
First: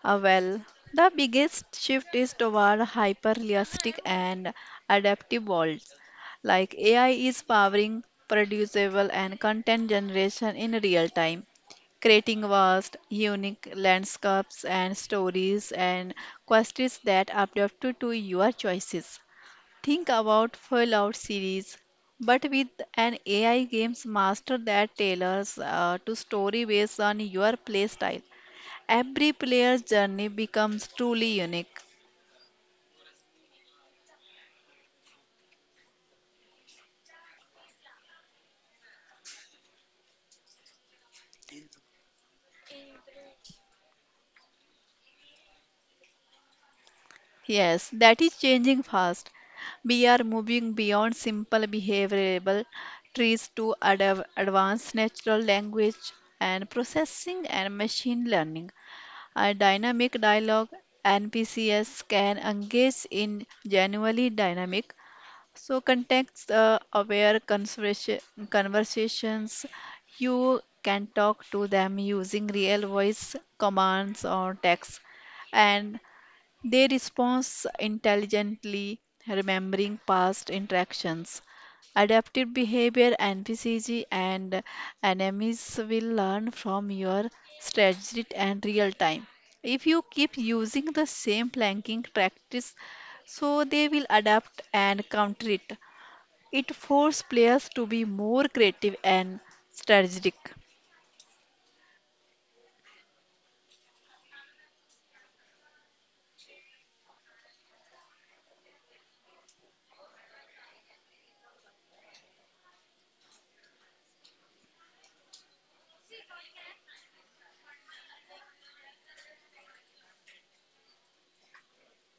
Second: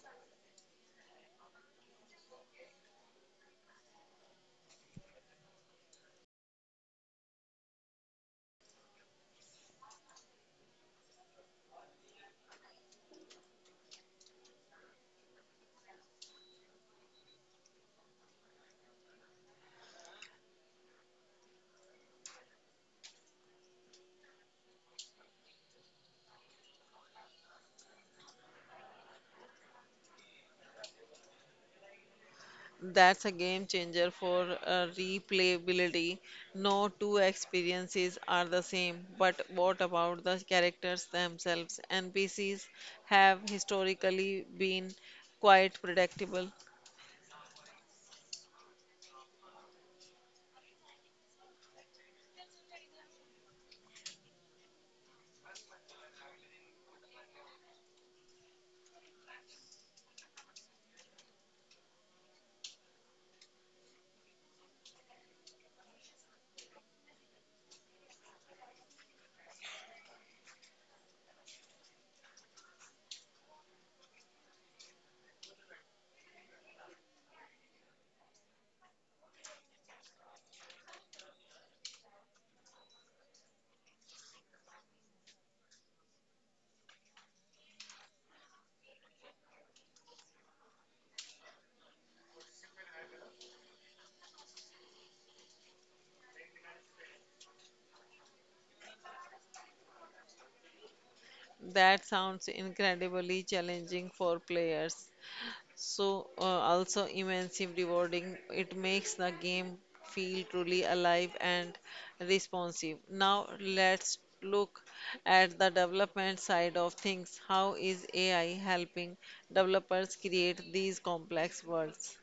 [SPEAKER 1] Uh, well, the biggest shift is toward hyper-realistic and adaptive worlds. Like AI is powering producible and content generation in real time, creating vast, unique landscapes and stories and quests that are adapted to your choices. Think about Fallout series, but with an AI games master that tailors to story based on your playstyle. Every player's journey becomes truly unique.
[SPEAKER 2] That's a game changer for replayability. No two experiences are the same, but what about the characters themselves? NPCs have historically been quite predictable.
[SPEAKER 1] Yes, that is changing fast. We are moving beyond simple behavioral trees to advanced natural language and processing and machine learning. A dynamic dialogue NPCs can engage in genuinely dynamic. So, context aware conversations, you can talk to them using real voice commands or text. And they respond intelligently, remembering past interactions. Adaptive behavior and PCG and enemies will learn from your strategy and real time. If you keep using the same planking practice, so they will adapt and counter it. It forces players to be more creative and strategic.
[SPEAKER 2] That sounds incredibly challenging for players, so also immensely rewarding. It makes the game feel truly alive and responsive. Now let's look at the development side of things. How is AI helping developers create these complex worlds?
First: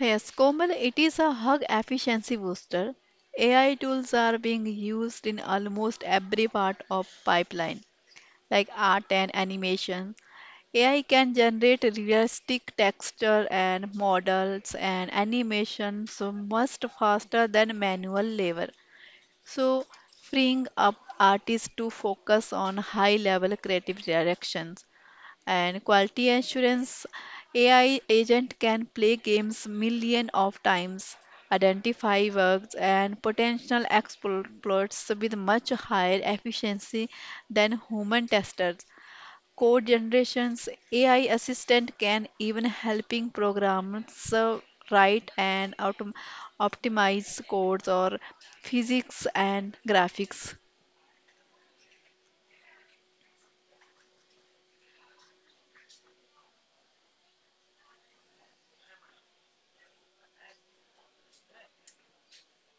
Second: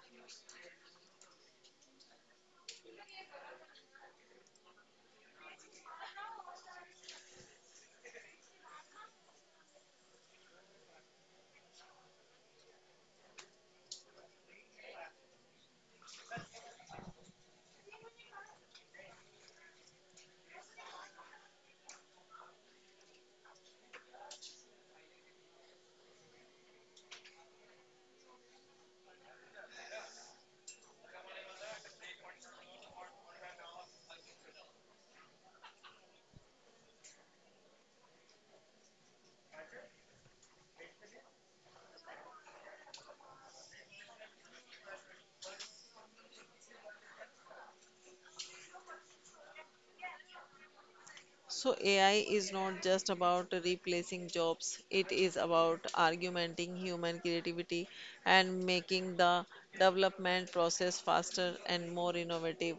[SPEAKER 1] Yes, Komal, it is a hug efficiency booster. AI tools are being used in almost every part of pipeline, like art and animation. AI can generate realistic texture and models and animations much faster than manual labor. So, freeing up artists to focus on high-level creative directions. And quality assurance AI agent can play games million of times, identify bugs and potential exploits with much higher efficiency than human testers. Code generations AI assistant can even helping programmers write and optimize codes or physics and graphics.
[SPEAKER 2] So AI is not just about replacing jobs, it is about augmenting human creativity and making the development process faster and more innovative.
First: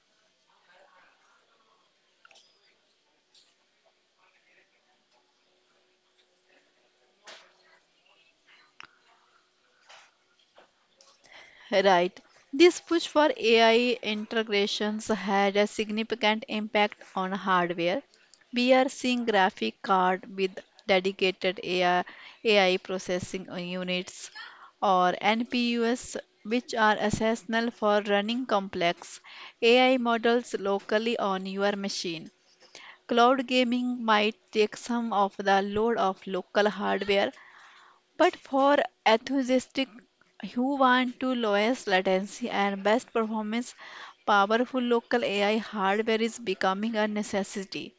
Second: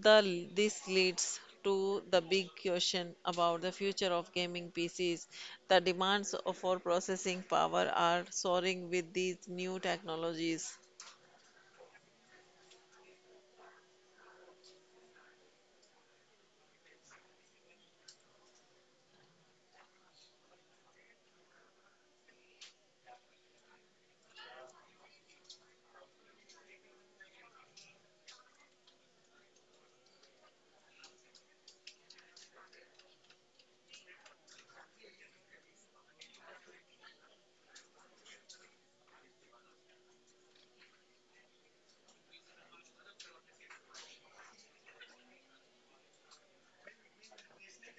[SPEAKER 2] This leads to the big question about the future of gaming PCs. The demands for processing power are soaring with these new technologies.
[SPEAKER 1] Right. This push for AI integrations had a significant impact on hardware. We are seeing graphic card with dedicated AI, processing units or NPUs which are essential for running complex AI models locally on your machine. Cloud gaming might take some of the load of local hardware, but for enthusiastic who want to lowest latency and best performance, powerful local AI hardware is becoming a necessity.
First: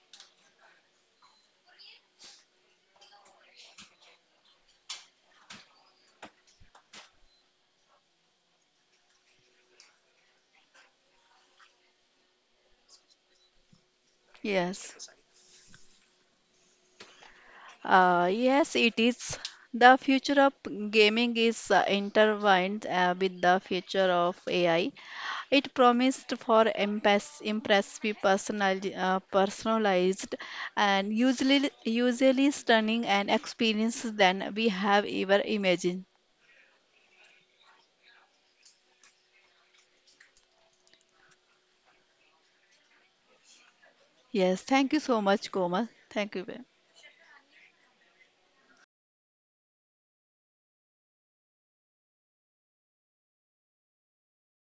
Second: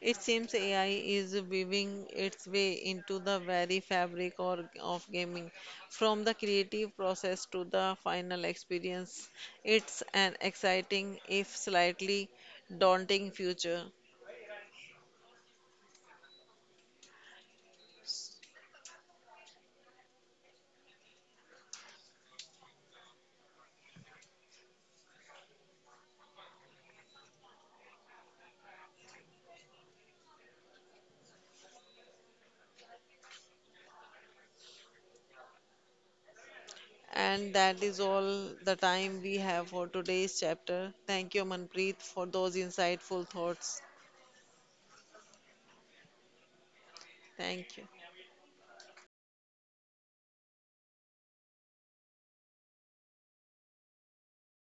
[SPEAKER 2] It seems AI is weaving its way into the very fabric of gaming, from the creative process to the final experience. It's an exciting, if slightly daunting, future.
[SPEAKER 1] Yes. Yes, it is. The future of gaming is intertwined with the future of AI. It promised for impressive personalized and usually stunning and experience than we have ever imagined.
[SPEAKER 2] And that is all the time we have for today's chapter. Thank you, Manpreet, for those insightful thoughts.
[SPEAKER 1] Yes, thank you so much, Komal. Thank you.
[SPEAKER 2] Thank you.